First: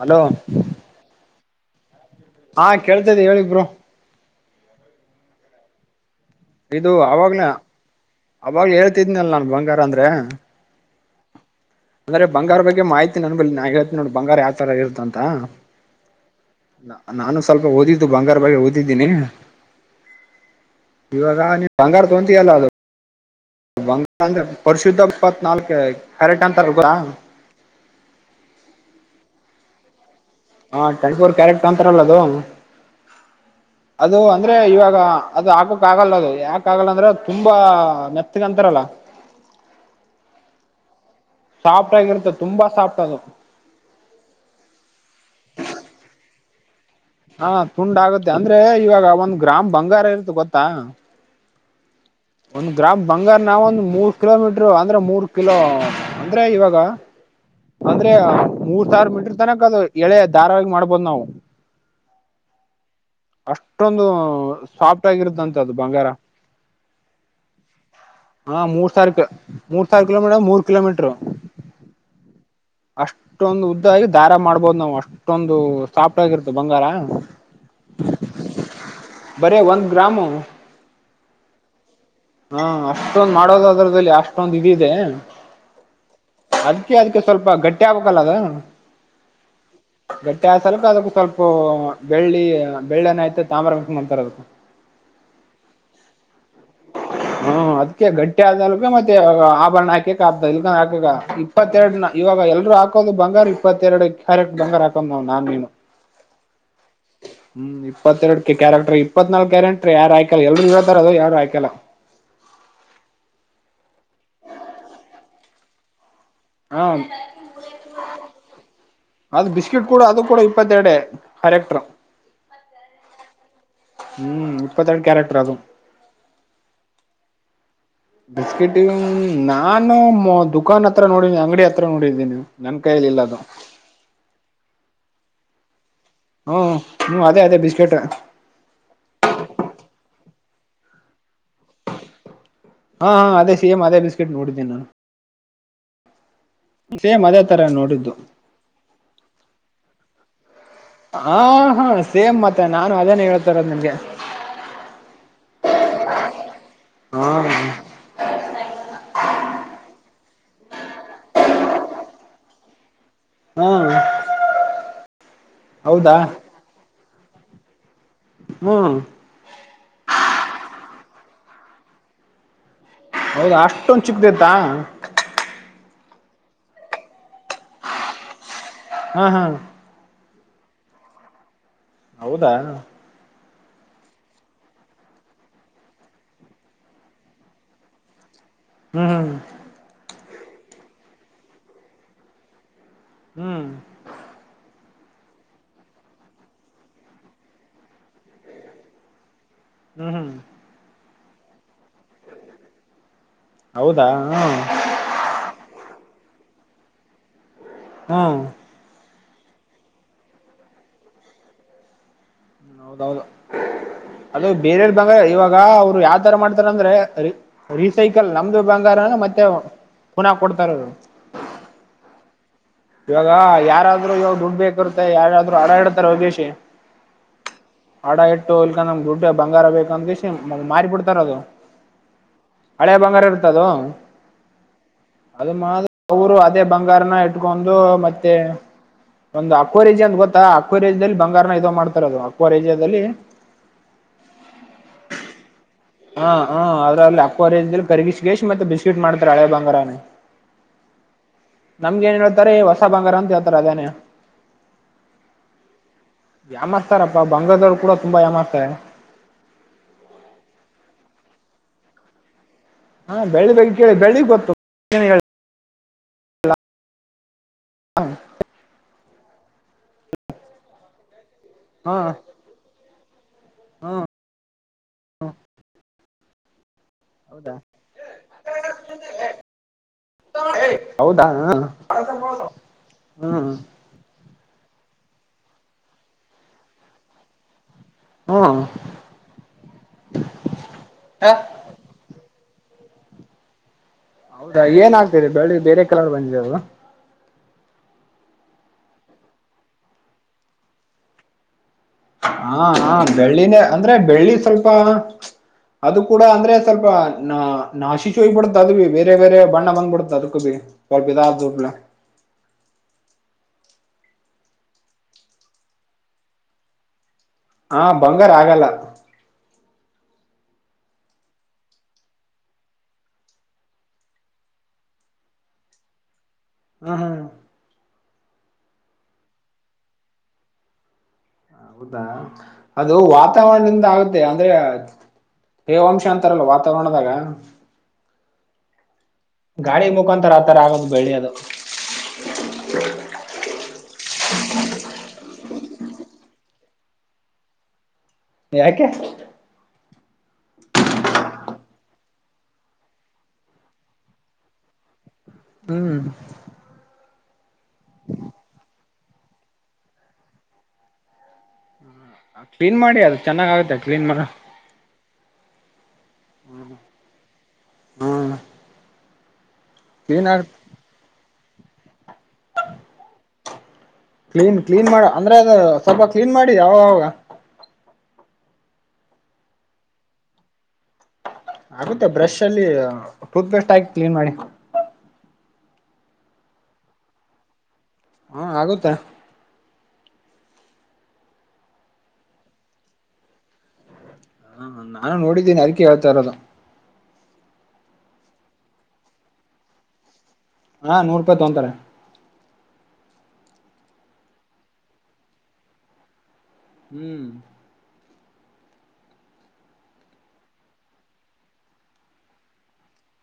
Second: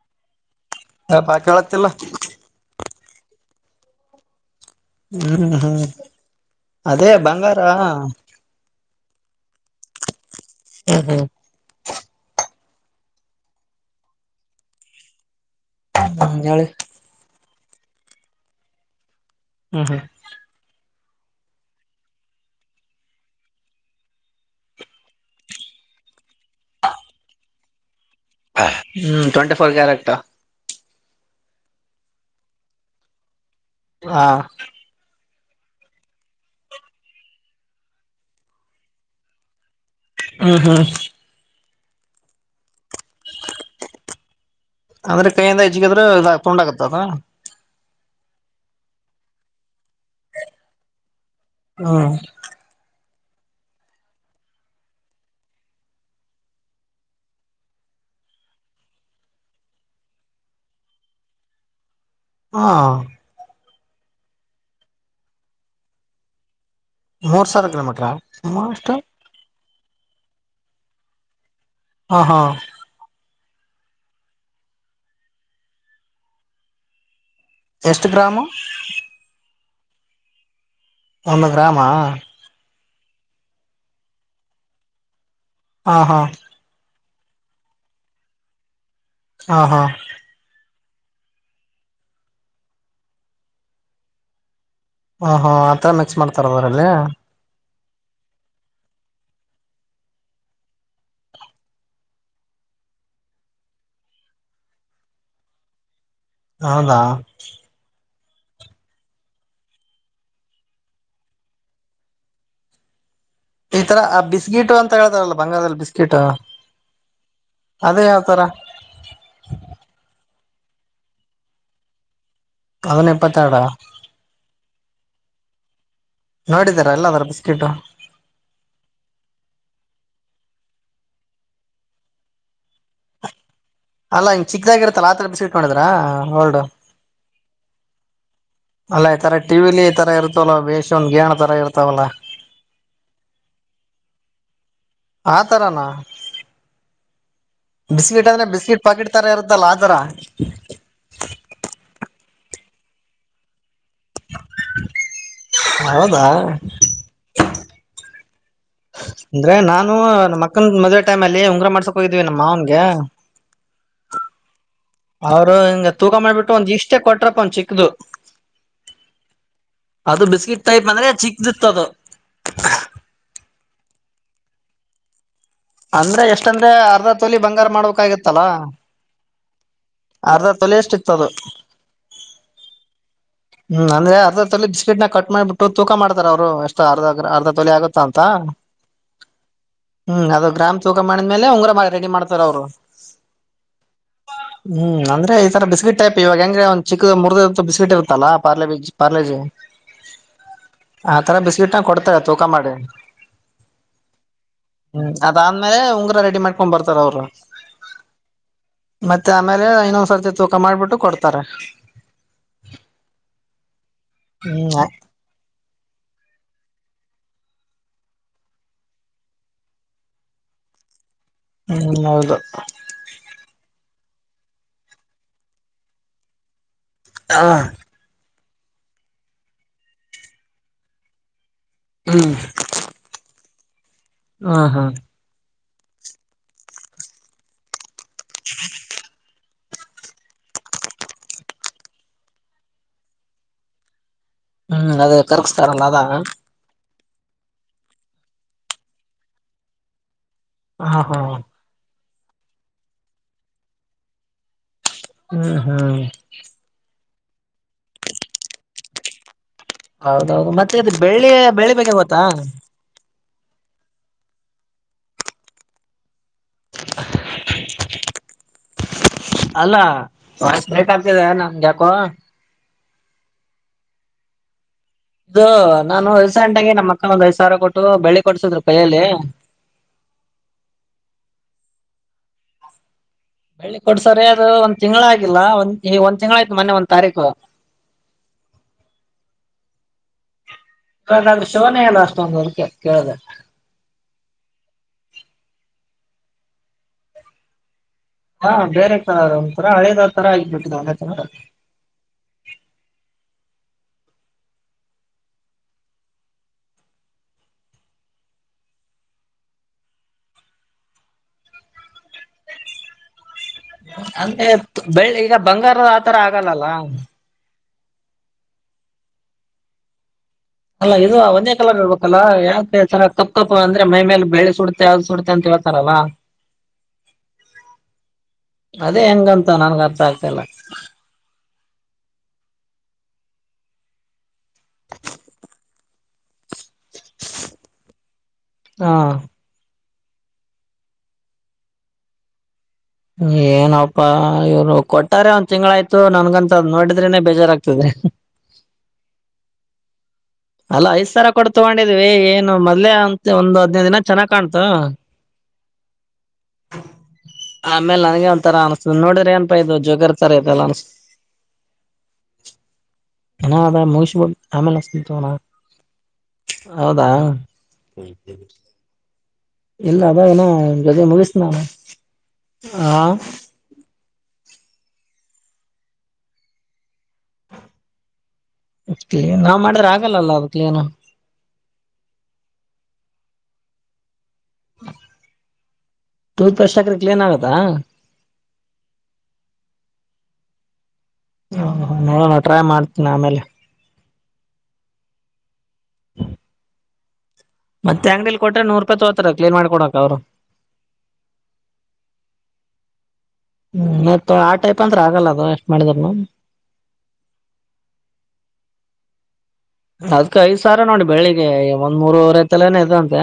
Hello ಅಪಾ ಕೇಳತ್ತಿಲ್ಲ ಹಾ ಕೇಳ್ತಾದೆ ಹೇಳಿ ಬ್ರೊ. ಹ್ಮ್ ಹ್ಮ್ ಇದು ಅದೇ ಅವಾಗ್ಲೆ ಬಂಗಾರ ಅವಾಗ್ ಹೇಳ್ತಿದನಲ್ಲ ನನ್ ಬಂಗಾರ ಅಂದ್ರೆ. ಹ್ಮ ಹ್ಮ ಅಂದ್ರೆ ಬಂಗಾರ ಬಗ್ಗೆ ಮಾಹಿತಿ ನನ್ ನಾ ಹೇಳ್ತೀನ್ ನೋಡ್ ಬಂಗಾರ ಯಾವ ತರ ಇರುತ ಅಂತ. ಹೇಳಿ. ನಾನು ಸ್ವಲ್ಪ ಓದಿದ್ದು ಬಂಗಾರ ಬಗ್ಗೆ ಓದಿದ್ದೀನಿ. ಹ್ಮ ಹಾ ಇವಾಗ ನೀ ಬಂಗಾರ ತೊಂತಿಯಲ್ಲ ಅದು ಬಂಗ ಅಂದ್ರೆ ಪರ್ಶುದ್ಧ ಇಪ್ಪತ್ನಾಲ್ಕ ಕ್ಯಾರೆಟ್ ಅಂತಾರ ಗೊತ್ತ ಹ ಹ್ಮ್ ಟ್ವೆಂಟಿ ಫೋರ್ ಕ್ಯಾರೆಕ್ಟ್. ಹಾ ಟ್ವೆಂಟಿ ಫೋರ್ ಕ್ಯಾರೆಟ್ ಅಂತಾರಲ್ಲ ಅದು ಅದು ಹಾ ಅಂದ್ರೆ ಇವಾಗ ಅದು, ಹಾಕಕ್ ಆಗಲ್ಲ! ಅದು ಯಾಕ ಆಗಲ್ಲ ಅಂದ್ರೆ? ತುಂಬಾ ಮೆತ್ತಗಂತಾರಲ್ಲ! [inaudible] ಹಾ, ಹಾ. [inaudible] ಸಾಫ್ಟ್, ಆಗಿರುತ್ತೆ! ತುಂಬಾ ಸಾಫ್ಟ್ ಆಗಿ? [inaudible] ಅವರ, ಕೈಯಿಂದ ಅಜ್ಜಿದರೆ, ಫೌಂಡ್ ಆಗುತ್ತಾ ಅದು? [inaudible] ಹಾ, ತುಂಡ ಆಗುತ್ತೆ! ಅಂದ್ರೆ ಇವಾಗ ಒಂದು ಗ್ರಾಮ್, ಬಂಗಾರ! ಇರುತ್ತೆ ಗೊತ್ತಾ? [inaudible] ಹ. [inaudible] ಒಂದ್, ಗ್ರಾಮ್ ಬಂಗಾರ! ನಾವು, ಒಂದು ಮೂರ್ ಕಿಲೋ ಮೀಟರು, ಅಂದ್ರೆ ಮೂರ್ ಕಿಲೋ? [inaudible] ಅಂದ್ರೆ, ಇವಾಗ? [inaudible] ಅಂದ್ರೆ, ಮೂರ್ ಸಾವಿರ ಮೀಟ್ರ! ತನಕ ಅದು ಎಳೆ, ಧಾರಾವಾಗಿ, ಮಾಡ್ಬೋದ್, ನಾವು? [unintelligible] ಹಾ. [inaudible] ಅಷ್ಟೊಂದು, ಸಾಫ್ಟ್, ಆಗಿರುತ್ತೆ, ಅಂತೇ, ಅದು ಬಂಗಾರ? [inaudible] ಮೂರ್ ಸಾವಿರ, ಕಿಲೋಮಿಟರ? [inaudible] ಹಾ, ಮೂರ್ ಸಾವಿರ, ಮೂರ್ ಸಾವಿರ ಕಿಲೋಮೀಟರ್, ಮೂರ್, ಕಿಲೋಮೀಟರು? [inaudible] ಹಾ, ಹಾ! [inaudible] ಅಷ್ಟೊಂದು, ಉದ್ದಾಗಿ! ದಾರ ಮಾಡ್ಬೋದು ನಾವು, ಅಷ್ಟು? [inaudible] ಅಷ್ಟೊಂದು, ಸಾಫ್ಟ್ ಆಗರುತ್ತ, ಬಂಗಾರ? [inaudible] ಎಷ್ಟು, ಗ್ರಾಮು? [unintelligible] ಬಾರೇ, ಒಂದು, ಗ್ರಾಮು. [unintelligible] ಒಂದು, ಗ್ರಾಮ? [unintelligible] ಹಾ, ಅಷ್ಟೊಂದ್ ಮಾಡೋದದ್ರದಲ್ಲಿ! ಅಷ್ಟೊಂದ್, ಇದಿದೆ? [inaudible] ಹಾ, ಹಾ! [inaudible] ಅದುಕೆ, ಅದ್ ಸ್ವಲ್ಪ, ಗಟ್ಟಿ ಆಗ್ಬೇಕಲ್ಲ ಅದು? [inaudible] ಹ, ಹಾ! [inaudible] ಗಟ್ಟೆ, ಅಕ್ಷಾಲ, ಸ್ವಲ್ಪ! ಅದಕ್ಕ ಸ್ವಲ್ಪ, ಬೆಳ್ಳಿ, ಬೆಳ್ಳನ, ತಗೊಂಡ್ ಬಾರಬೇಕು, ಅಂತಾರೆ ಅದಕ್ಕೆ? [unintelligible] ಹ, ಹ, ಆತರ, ಮಿಕ್ಸ್! ಮಾಡ್ತಾರ, ಊರಲ್ಲಿ? [inaudible] ಹ್ಮ, ಅದ್ಕ ಗಟ್ಟಿ ಆದಲ್ಗ, ಮತ್ತೆ, ಆಭರಣ ಹಾಕಕ್ಕ ಆಗ್ತ, ಇ ಹಾಕ? [inaudible] ಇಪ್ಪತ್ತೆರಡ್, ನ, ಇವಾಗ! ಎಲ್ರುೂ ಹಾಕೋದು, ಬಂಗಾರ, ಇಪ್ಪತ್ತೆರಡು, ಕ್ಯಾರೆಟ್ ಬಂಗಾರ, ಹಾಕೊಂಡ್, ನಾವ್, ನಾನ್, ನೀನು? [inaudible] ಹೌದಾ! [inaudible] ಹ್ಮ್, ಇಪ್ಪತ್ತೆರಡ್! ಕ್ಯಾರೆಕ್ಟರ್, ಇಪ್ಪತ್ತನಾಲ್ಕು, ಕ್ಯಾರೆಕ್ಟರ್, ಯಾರು ಹಾಕಿಲ್ಲ, ಎಲ್ಲರೂ, ಇರೋ ಬರೋ ಯಾರು ಹಾಕಿಲ್ಲ? [inaudible] ಈ, ತರ ಬಿಸ್ಕೀಟು! ಅಂತ, ಹೇಳ್ತಾರಲ್ಲ ಬಂಗಾರದಲ್ಲಿ, ಬಿಸ್ಕಿಟ್? [inaudible] ಹಾ. ಅದೇ [unintelligible] ಯಾವ್ತರ ಅದು, ಬಿಸ್ಕಿಟ್, ಕೂಡ! ಅದು, ಕೂಡ ಇಪ್ಪತ್ತೆರಡೆ, ಕರೆಕ್ಟರ್? [inaudible] ಅದನ್ನು, ಇಪ್ಪತ್ತೆರಡು, ಅ? [inaudible] ಹ್ಮ್, ಇಪ್ಪತ್ತೆರಡು, ಕ್ಯಾರೆಕ್ಟರ್ ಅದು? [inaudible] ನೋಡಿದರಲ್ಲ! Hour biscuit? [inaudible] ಬಿಸ್ಕಿಟ, ನಾನು ದುಖಾನ್ ಹತ್ರ ನೋಡಿದಿನಿ ಅಂಗಡಿ, ಹತ್ರ ನೋಡಿದ್ದೀನಿ? [unintelligible] ನಮ, ಕೈಯಲಿ ಇಲ್ಲ ಅದು? [inaudible] ಅಲ್ಲ, ಹಿಂಗ ಚಿಕ್ಕದಾಗಿರುತ್ತಲಾ, ಅತರ, ಬಿಸ್ಕೆಟ್ ನೋಡಿದರ? [inaudible] ಹ್ಮ, ಅದೇ, ಅದೇ, ಬಿಸ್ಕೆಟೆ? [inaudible] ಅಲ್ಲ, ಈ ತರ ಟಿವಿಲಿ, ಇತರ ಇರ್ತವಲ್ಲ ಬೇಸ್ ಒಂದ್ ಗಾನ ತರ ಇರ್ತವಲ್ಲ? [unintelligible] ಹಾ, ಹಾ, ಅದೇ! ಸೇಮ, ಅದೇ, ಬಿಸ್ಕೆಟ್, ನೋಡಿದೀನಿ ನಾನು? [inaudible] ಆತರನಾ? [inaudible] ಸೇಮ್ ಅದೇ ತರ ನೋಡಿದ್ದು ಬಿಸ್ಕಿಟ್, ಅಂದ್ರೆ! ಬಿಸ್ಕಿಟ್, ಪಾಕಿಟ್, ತರ ಇರುದತ್ತಲ್ಲ, ಆತರ? [inaudible] ಹ, ಹಾ, ಸೇಮ್, ಮತ್ತೆ, ನಾನು ಅದೇನೆ, ಹೇಳ್ತಾ ಇರೋದು ನಿಮ್ಗೆ? [inaudible] ಹೌದಾ! [unintelligible] ಹ, ಹಾ. [unintelligible] ಅಂದ್ರೆ, ನಾನು, ನಮ್ಮಕ್ಕನ್ ಮದುವೆ, ಟೈಮ್ ಅಲ್ಲಿ ಉಂಗರ ಮಾಡ್ಸಕ್ ಹೋಗಿದೀವಿ ನಮ್ಮ ಮಾವನಿಗೆ? [inaudible] ಹಾ ಅವರು, ಹಿಂಗ ತೂಕ ಹೌದಾ ಮಾಡ್ಬಿಟ್ಟು! ಒಂದ್ ಇಷ್ಟೇ ಕೊಟ್ರಪ್ಪ, ಒಂದ ಚಿಕ್ಕದು? [inaudible] ಹ್ಮ್. [inaudible] ಅದು, ಬಿಸ್ಕಿಟ್ ಟೈಪ್! ಅಂದ್ರೆ, ಚಿಕ್ಕದು ಇತ್ತು ಅದು? [inaudible] ಹೌದ ಅಷ್ಟೊಂದು ಚಿಕ್ದತ್ತಾ. ಅಂದ್ರೆ ಎಷ್ಟಂದ್ರೆ ಅರ್ಧ ತೋಲಿ ಬಂಗಾರ ಮಾಡ್ಬೇಕಾಗಿತ್ತಲ್ಲಾ. ಹ್ಮ ಹ್ಮ ಅರ್ಧ ತೊಲೆ ಅಷ್ಟು ಇತ್ತದು ಹೌದಾ ಹ್ಮ್ ಅಂದ್ರೆ ಅರ್ಧ ತೊಲಿ ಬಿಸ್ಕಿಟ್ನ ಕಟ್ ಮಾಡಿಬಿಟ್ಟು ತೂಕ ಮಾಡ್ತಾರ ಅವ್ರು ಎಷ್ಟು ಅರ್ಧ ಅರ್ಧ ತೊಲಿ ಆಗುತ್ತ ಅಂತ. ಹ್ಮ್ ಹ್ಮ್ ಹ್ಮ್ ಅದು ಗ್ರಾಮ್ ತೂಕ ಮಾಡಿದ್ಮೇಲೆ ಉಂಗರ ಮಾಡ ರೆಡಿ ಮಾಡ್ತಾರ ಅವ್ರು. ಹ್ಮ್ ಹ್ಮ್ ಅಂದ್ರೆ ಈ ತರ ಬಿಸ್ಕೆಟ್ ಟೈಪ್ ಇವಾಗ ಹೆಂಗೆ ಒಂದು ಚಿಕ್ ಮುರ್ದಡಿರ್ತ್ ಬಿಸ್ಕೆಟ್ ಇರುತ್ತೆ. ತಾಲ್ಲಾ ಪಾರ್ಲೆಬಿ ಪಾರ್ಲಜೆ ಹ್ಮ್ ಹ್ಮ್ ಆ ತರ ಬಿಸ್ಕಿಟ್ನ ಕೊಡ್ತಾರೆ ತೂಕ ಮಾಡಿ. ಹೌದಾ ಹ್ಮ್ ಹ್ಮ್ ಅದಾದ್ಮೇಲೆ ಉಂಗುರ ರೆಡಿ ಮಾಡ್ಕೊಂಡ್ ಬರ್ತಾರ ಅವರು. ಹ್ಮ್ ಮತ್ತೆ ಆಮೇಲೆ ಇನ್ನೊಂದ್ಸರ್ತಿ ತೂಕ ಮಾಡ್ಬಿಟ್ಟು ಕೊಡ್ತಾರೆ. ಹೌದೌದು ಅದು ಹ್ಮ್ ಬೇರೆೆ ಬ ಇವಾಗ ಅವ್ರು ಯಾವ್ತರ ಮಾಡ್ತಾರ ಅಂದ್ರೆ ರಿಸೈಕಲ್ ನಮ್ದು ಬಂಗಾರನ ಮತ್ತೆ [unintelligible] ಪುನಃ ಕೊಡ್ತಾರರು ಹ್ಮ್ ಹೌದು ಇವಾಗ ಯಾರಾದ್ರು ಇವಾಗ ದುಡ್ಡು ಬೇಕಿರುತ್ತೆ ಯಾರಾದ್ರು ಅಡಾಡ್ತಾರೆ ಹೋಗೆಸಿ ಹಾ ಹಡ ಇಟ್ಟು ಇಲ್ಕಂದಮ್ ದುಡ್ ಬಂಗಾರ ಬೇಕ ಅಂತ ಮಾರಿ ಬಿಡ್ತಾರ ಅದು ಹ್ಮ್ ಹಳೆ ಬಂಗಾರ ಇರ್ತದು ಹಾ ಹಾ ಅದ ಮಾ ಅವರು ಅದೇ ಬಂಗಾರನ ಇಟ್ಕೊಂಡು ಮತ್ತೆ ಒಂದ ಅದು ಅಕ್ ಕ್ವೇರಿಜೆಯಲ್ಲಿಅಂತ ಗೊತ್ತಾ ಅಕ್ವೇರಿಯೆಯಲ್ಲಿ ಬಂಗಾರ ಇದು ಮಾಡ್ತಾರೆ ಹ್ಮ್ ಅದು ಕರ್ಸ್ತಾರಲ್ಲ ಹಾ ಹ್ಮ ಅದ್ರ ಅಲ್ಲಿ ಅಕ್ಕ ರ ಕರಿಗಿಸ ಗೇಶ್ ಮತ್ತೆ ಬಿಸ್ಕಿಟ್ ಮಾಡ್ತಾರೆ ಹಳೆ ಬಂಗಾರಾನೇ ಹಾ ಹಾ ನಮ್ಗೆ ಏನ್ ಹೇಳ್ತಾರೆ ಹೊಸ ಬಂಗಾರ ಅ ಹೇತಾರೆ ಅದೇನೆ ಏನಂತಾರೆ ಹೊಸ ಬಂಗಾರ ಅಂತ ಹೇಳ್ತಾರೆ ಅದನ್ನೇ ಹ್ಮ್ ಹ್ಮ್ ವ್ಯಾಮಸ್ತಾರಪ್ಪ ಬಂಗಳದವರ್ರು ಕೂಡ ತುಂಬಾ ಯಾಮರಿಸ್ತಾರೆ ಹೌದೌದು ಮತ್ತೆ ಅದು ಬೆಳ್ಳಿ ಬಗ್ಗೆ ಗೊತ್ತಾ ಹಾ ಬೆಳ್ಳಿ ಬಗ್ಗೆ ಕೇಳಿನಿ ಬೆಳ್ಳಿ ಬಗ್ಗೆ ಗೊತ್ತು ಹಾ ಹಾಂ ಅಲ್ಲ ವಾಯ್ಸ್ ಬ್ರೇಕ್ ಆಗ್ತಿದೆ ನ ಯಾಕೋ ಹಾ ಹಾ ಇದು ನಾನು ರೀಸೆಂಟ್ ಆಗಿ ನಮ್ಮ್ ಅಕ್ಕ ಒಂದ್ ಐದ ಹೌದಾ ಸಾವಿರ ಕೊಟ್ಟು ಬೆಳ್ಳಿ ಕೊಡ್ಸಿದ್ರು ಕೈಯಲ್ಲಿ ಹೌದಾ ಹ ಹ್ಮ್ ಕೊಡ್ಸರಿ ಅದು ಒಂದ್ ತಿಂಗಳಗಿಲ್ಲ ಒಂದ್ ತಿಂಗಳ ಆಾಯ್ತು ಇಂದು ಒಂದ ತಾರೀಕು ಹಾ ಕದ ಶಿವನಲ್ಲ ಅಷ್ಟೊಂದು ಕೇಳದ ಹೌದಾ ಏನ್ ಆಗ್ತಿದೆ ಬೆಳ್ಳಿ ಗೆ ಬೇರೆ ಕಲರ್ ಬಂದಿದೆ ಯಾ ಹಾ ಬೇರೆ ಒಂತರ ಹಳೆದ ಆ ತರ ಆಗಿಬಿಟ್ಟಿದೆ ಹಾ ಹಾ ಬೆಳ್ಳಿನೇ ಅಂದ್ರೆ ಬೆಳ್ಳಿ ಸ್ವಲ್ಪ ಅದು ಕೂಡ ಅಂದ್ರೆ ಸ್ವಲ್ಪ ನ ನಾಶಿಶ ಹಯ್ಬಿಡುತ್ತ ಅದು ಬಿ ಬೇರೆ ಬೇರೆ ಬಣ್ಣ ಬಂದ್ಬಿಡತ ಅದಕ್ [unintelligible] ಬೆಳ್ಳಿ ಈಗ ಬಂಗಾರ ಆತರ ಆಗಲ್ಲಲ್ಲ ಹ ಬಂಗಾರ ಆಗಲ್ಲ ಅಲ್ಲ ಇದು ಒಂದೇ ಕಾಲರ್ ಹೇಳ್ಬೇಕಲ್ಲಾ ಯಾವೆ ಕಪ್ಪ ಕಪ್ ಅಂದ್ರೆ ಮೈ ಮೇಲೆ ಬೆಳಿ ಸುಡತೆೆ ಅದು ಸುಡತೆೆ ಅಂತ ಹೇಳ್ತಾರಲ್ಲ ಹಾ ಹಾ ಹಾ ಅದೇ ಹೆಂಗಂತ ನನ್ನಗ ಅರ್ಥ ಆಗ್ತಲ್ಲ ಹೌದಾ ಅದು ವಾತಾವರಣದಿಂದ ಆಗುತ್ತೆ ಅಂದ್ರೆ ತೇವಂಶ ಅಂತಾರಲ್ಲೊ ವಾತಾವರಣದಾಗ ಹಾ ಗಾಳಿ ಮುಖಾಂತರ ಆ ತರ ಆಗೋದು ಬೆಳ್ಳಿ ಅದು ಏನಪ್ಪಾ ಇವ್ರು ಕೊಟ್ಟ ಆಗ್ಲೇ ಒಂದ್ ತಿಂಗಳಾಯ್ತು ನನ್ಗಂತ ನೋಡಿದ್ರೆನೆೇ ಬೇಜಾರಾಗಗ್ತದೆ ಯಾಕೆ ಅಲ್ಲಾ ಐದ್ ಸಾವಿರ ಕೊಡ್ ತಗೊಂಡಿದ್ವಿ ಏನು ಮೊದ್ಲೆೇ ಅಂತ ಒಂದು ಹದಿನೈದು ದಿನ ಚೆನ್ನಾಗ್ ಕಾಣ್ತು [inaudible] ಹ್ಮ್ [inaudible] ಆಮೇಲೆ ನನಗೆ ಒಂತರ ಅನ್ಸ್ತದೆ. ನೋಡಿದ್ರ ಏನಪಾ ಇದು ಜೊಗರ್ ತರ ಇದೆಲ್ಲ ಅನ್ಸ್ತದೆ. ಹ್ಮ ಕ್ಲೀನ್ ಮಾಡಿ ಅದು ಚೆನ್ನಾಗ ಏನೋ ಆಗತ್ತೆ ಅದ ಕ್ಲೀನ್ ಮಾಡ ಮುಗಿಸ್ಬಿಡ್ ಆಮೇಲೆ ಹಚ್ಚತೀನಿ ತೊ [unintelligible] ಹೌದಾ ಹ್ಮ್ ಇಲ್ಲ ಅದಾ ಕ್ಲೀನ್ ಇನ ಆಗ ಜೊತೆ ಮುಗಿಸ [unintelligible] ಹ ಕ್ಲೀನ್ ಕ್ಲೀನ್ ಮಾಡ ಅಂದ್ರೆ ಅದು ಸ್ವಲ್ಪ ಕ್ಲೀನ್ ಮಾಡಿ ಅವಾಗವಾಗ. ಕ್ಲಿನ ನಾವ್ ಮಾಡಿದ್ರೆ ಆಗಲ್ಲ ಅದ ಕ್ಲಿನು. ಆಗುತ್ತೆ ಬ್ರಷ್ ಅಲ್ಲಿ ಟೂತ್ ಪೇಸ್ಟ್ ಆಕಿ ಕ್ಲೀನ್ ಮಾಡಿ. ಟೂತ ಬ್ರಶ ಆಕಿದ್ರ ಕ್ಲಿನ್ ಆಗತ್ತಾ. ಹು ಆಗುತ್ತೆ. ಹ ನೋಡೋಣ ಟ್ರೈ ಮಾಡ್ತೀನ ಆಮೇಲೆ. ಹ ನಾನ ನೋಡಿದ್ದೀನಿ ಅದಕೆ ಹೇಳತಾ ಇರೋದು ಮತ್ತ ಅಂಗಡಿಲಿ ಕೊಟ್ರೆ ನೂರ ರೂಪಾಯ ತಗೋತಾರ ಕ್ಲಿನ್ ಮಾಡಿ ಕೊಡಕ್ ಅವರು. ಹಾ ನೂರು ರೂಪಾಯ ತೊಂತಾರೆ. ಹ್ಮ್ ಮತ್ ಆ ಟೈಪ್ ಅಂದ್ರ ಆಗಲ್ಲ ಅದು ಎಷ್ಟ್ ಮಾಡಿದ್ರೂನು. ಹ್ಮ್ ಅದ್ಕ ಐದ್ ಸಾವರ ನೋಡಿ ಬೆಳಿಗ್ಗೆ ಒಂದ್ ಮೂರ್ವರ ತೆಲ್ಲನೇ ಇದೆ ಅಂತೆ.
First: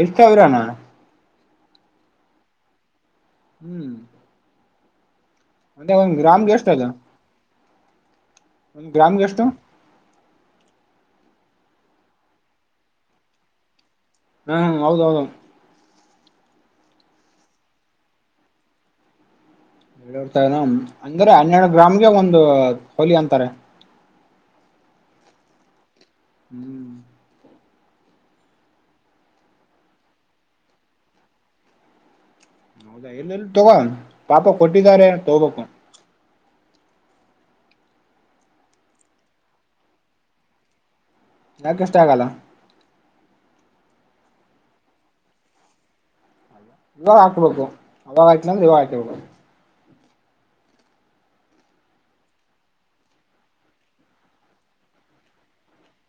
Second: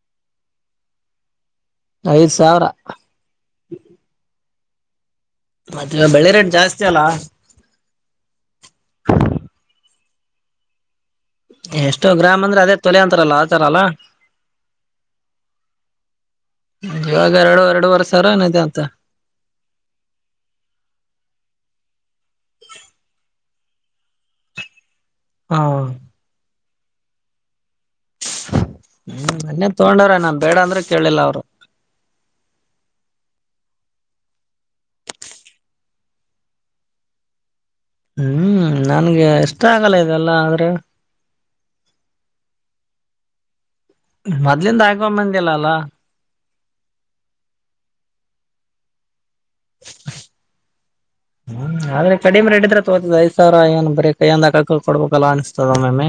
ಐದ ಸಾವಿರನ ಐದ್ ಸಾವಿರ ಹ್ಮ್ ಮತ್ತೆ ಒಂದ್ ಬೆಳ್ಳಿ ರೇಟ್ ಗ್ರಾಮ್ಗೆ ಎಷ್ಟು ಜಾಸ್ತಿ ಅಲ್ಲಾ ಒಂದು ಗ್ರಾಮ್ಗೆ ಎಷ್ಟು ಎಷ್ಟೋ ಗ್ರಾಮ ಅಂದ್ರೆ ಅದೇ ತೊಲೆ ಅಂತಾರಲ್ಲ ಆತರ ಅಲ್ಲ. ಹ್ಮ್ ಹೌದ ಹೌದು ಇವಾಗ ಎರಡು ಎರಡುವರೆ ಸಾವಿರ ಏನ ಇದೆ ಅಂತೆ. ಎ ಅಂದ್ರ ಹನ್ನೆರಡು ಗ್ರಾಮ್ಗೆ ಒಂದು ತೊಲಿ ಅಂತಾರೆ ಹೌದ ಹ್ಮ್ ಹ್ಮ ಮೊನ್ನೆ ತಗೊಂಡರ ಅವ್ರು ನಾನ್ ಬೇಡ ಅಂದ್ರ ಕೇಳಲಿಲ್ಲ ಅವ್ರು ಹೌದಾ ಎಲ್ಲ ತಗೋ ಪಾಪ ಕೊಟ್ಟಿದ್ದಾರೆ ಅ ತಗೋಬೇಕು ಹ್ಮ್ ನನ್ಗೆ ಇಷ್ಟ ಆಗಲ್ಲ ಇದೆಲ್ಲ ಆದ್ರೆ ಯಾಕ ಇಷ್ಟ ಆಗಲ್ಲ ಮೊದ್ಲಿಿಂದ ಆಕೊಂಬಂದಿಲ್ಲ ಅಲ್ಲಾ ಇವಾಗ ಹಾಕ್ಬೇಕು ಅವಾಗ ಆಕಿಲ್ಲ ಅಂದ್ರೆ ಇವಾಗ ಹಾಕಬೇಕು [inaudible] ಹ್ಮ್ ಆದ್ರೆ ಕಡಿಮೆ ರೇಟಿದ್ರೆ ತೋತದ ಐದ್ ಸಾವರ ಏನ್ ಬರೆ ಕೈಯಂದ ಹಕೊಬೇಕ ಅಲ್ಲ ಅನ್ಸ್ತದ ಒಮಮ್ಮೆ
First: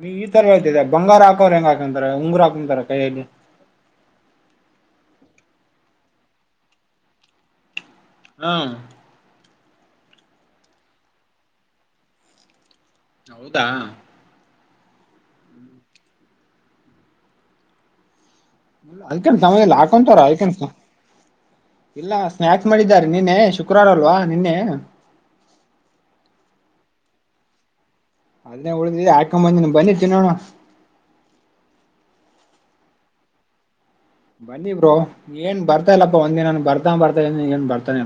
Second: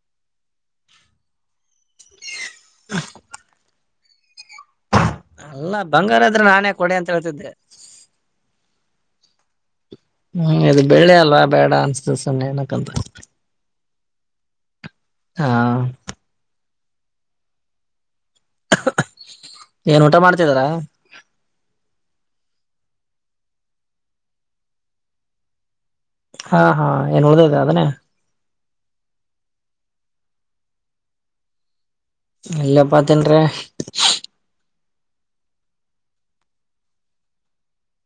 ನೀ ಈ ತರ ಹೇಳ್ತಿದ್ದಿದೆ ಬಂಗಾರ ಹಾಕೋರ ಹೆಂಗ ಹಾಕೊಂತಾರೆ ಉಂಗರು ಹಾಕಂತ ಕೈಯಲ್ಲಿ ಅಲ್ಲಾ ಬಂಗಾರದ್ರೆ ನಾನೇ ಕೊಡೆ ಅಂತ ಹೇಳ್ತಿದ್ದೆ ಹಾ ಹ್ಮ್ ಇದು ಬೆಳಿ ಅಲ್ಲ ಬೇಡ ಅನ್ಸ್ತ ಸಣ ಏನಕ್ಕಂತ ಹೌದಾ ಹಾ ಅದಕೇನ ಸಂಬಂಧಇಲ್ಲ ಏನ್ ಊಟ ಆಕ್ಯಾಂತರ ಅದಕೇನ ಮಾಡ್ತಿದಾರಾ ಸಂಬ ಇಲ್ಲ ಸ್ನಾಕ್ಸ ಮಾಡಿದ್ದಾರೆ ನಿನ್ನೆ ಶುಕ್ರವಾರ ಅಲ್ವಾ ನಿನ್ನೆ ಹಾ ಹಾ ಏನ್ ಉಳ್ದಅದೆ ಮನೆಗ ಅದನ್ನೇ ಉಳಿದಿ ಹಾಕೊ ಬಂದಿನಿ ಬನ್ನಿ ತಿನ್ನೋಣ ಇಲ್ಲ ಪಾ ತಿನ್ರಿ ಬನ್ನಿ ಬ್ರೋ ಏನ್ ಬರ್ತಾ ಇಲ್ಲಪ್ಪಾ ಒಂದಿನಾನ ಬರ್ತಾ ಬರ್ತಾ ಏನ್ ಬರ್ತಾನೆ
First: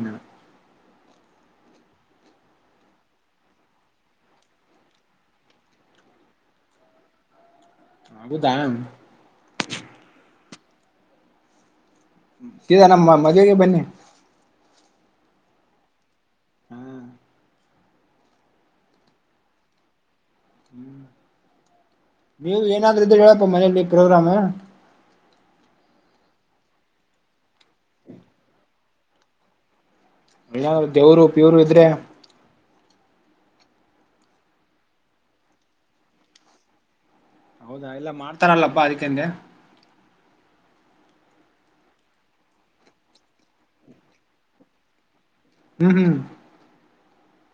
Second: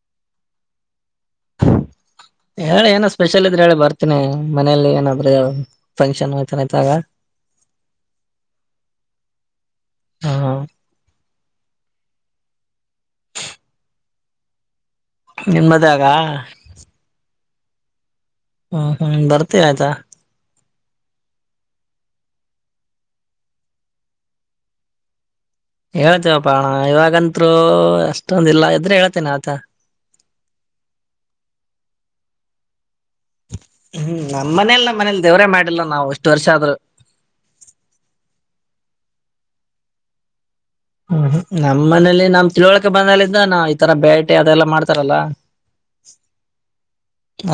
ಹೇಳಿ ಏನ ಸ್ಪೆಷಲ್ ಇದ್ರೆ ಹೇಳಿ ಬರ್ತೀನಿ ಮನೇಲಿ ಏನಾದ್ರೂ ಫಂಕ್ಷನ್ಂನ್ಐ್ದಾಗ ಹಗುದಾಮ ಹಾ ಹ ಇದ ನಮ್ಮ ಮದುವೆಗೆ ಬನ್ನಿ ನಿನ್ಮ್ಮದ ಆಾಗ ಹ್ಮ ಹ್ಮ್ ಹ್ಮ್ ಬರ್ತ ಆಯ್ತಾ ಹ್ಮ್ ನೀವು ಏನಾಗ್ರ್ರ ಹೇಳಕ ಮನೇಲಿ ಪ್ರೋಗ್ರಾಮ್ ಹೇಳ್ತೇವಪ್ಪ ಅಣ್ಣ ಇವಾಗತ್ೂ ಅಷ್ಟೊಂದ ಇಲ್ಲ ಇದ್ರೆ ಹೇಳ್ತೇನೆ ಆತ ಇಲ್ಲ ದೇವ್ರು ಪಿಯವರು ಇದ್ರೆ ಹ್ಮ್ ನಮ್ಮ್ನೇಲ್ಲ ನ ಮನೇಲಿ ದೇವರೇ ಮಾಡಿಲ್ಲ ನಾವು ಎಷ್ಟು ವರ್ಷ ಆದ್ರರು ಹೌದಾ ಎಲ್ಲ ಮಾಡ್ತಾರಲ್ಲಪ್ಪಾ ಅದಕ್ಕೆಂದೆ ಹ್ಮ್್ಮ್ ನಮಮ್ಮ ಮನೇಲಿ ನಮ್ ತಿಳುವಳಿಕೆ ಬಂದಲಿಂದ ನಾವ್ ಈ ತರ ಬೇಟೆ ಅದೆಲ್ಲಾ ಮಾಡ್ತಾರಲ್ಲಾ ಹ್ಮ್ ಹ್ಮ್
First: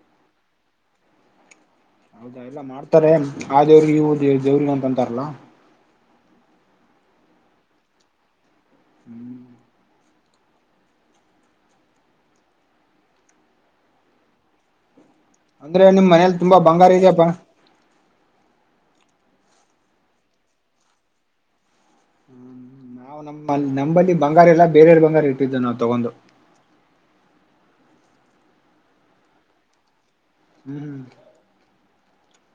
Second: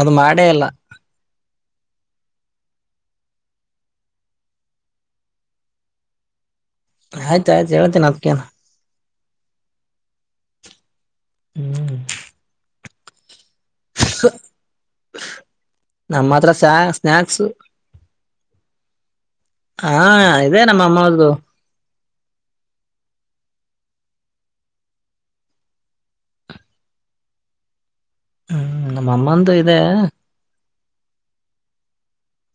ಅದು್ ಮಾಡೇ ಅಲ್ಲ ಹೌದಾ ಎಲ್ಲ ಮಾಡ್ತಾರೆ ಆ ದೇವ್ರಿಗೆ ಇವು ದ ದೇವ್ರಿಗೆ ಅಂತ ಅಂತಾರಲ್ಲ ಆಯ್ತಾಯಯ್ು ಹೇತನ ಅದ್ೇನ ಹ್ಮ್ ಹ್ಮ್ ಅಂದ್ರೆ ನಿಮ್ ನಮ್ಮ ಮನೇಲಿ ಹತ್ರ ತುಂಬಾ ಸ ಬಂಗಾರ ಇದೆಯಪ್ಪಾ ಸ್ನಾಯಕ್ಸ್ ಹಾ ಇದೆ ನಮ್ಮ ಅಮ್ಮ ಅವ್ರ್ದು ನಾವು ನಮ್ಮ ನಂಬಲ್ಲಿ ಬಂಗಾರ ಎಲ್ಲ ಬೇರೆರೆ ಬಂಗಾರ ಇಟ್ಟಿದ್ದು ನಾವವು ತಗೊಂಡು ಹ್ಮ್ ನಮ್ಮ ಅಮ್ಮಂತೂ ಇದೆ ಹ್ಮ್್ಮ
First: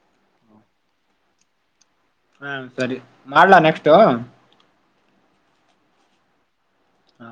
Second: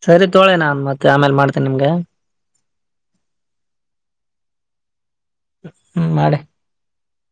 ಸರಿ ತೊಳೆ ನನ್ ಮತ್ತೆ ಆಮೇಲೆ ಮಾಡ್ತೇನೆಿ ನಿಮ್ಗೆ ಹಾ ಸರಿ ಮಾಡ್ಲಾ ನೆಕ್ಸ್ಟ್ು ಹ್ಮ್ ಮಾಡೆ ಹಾ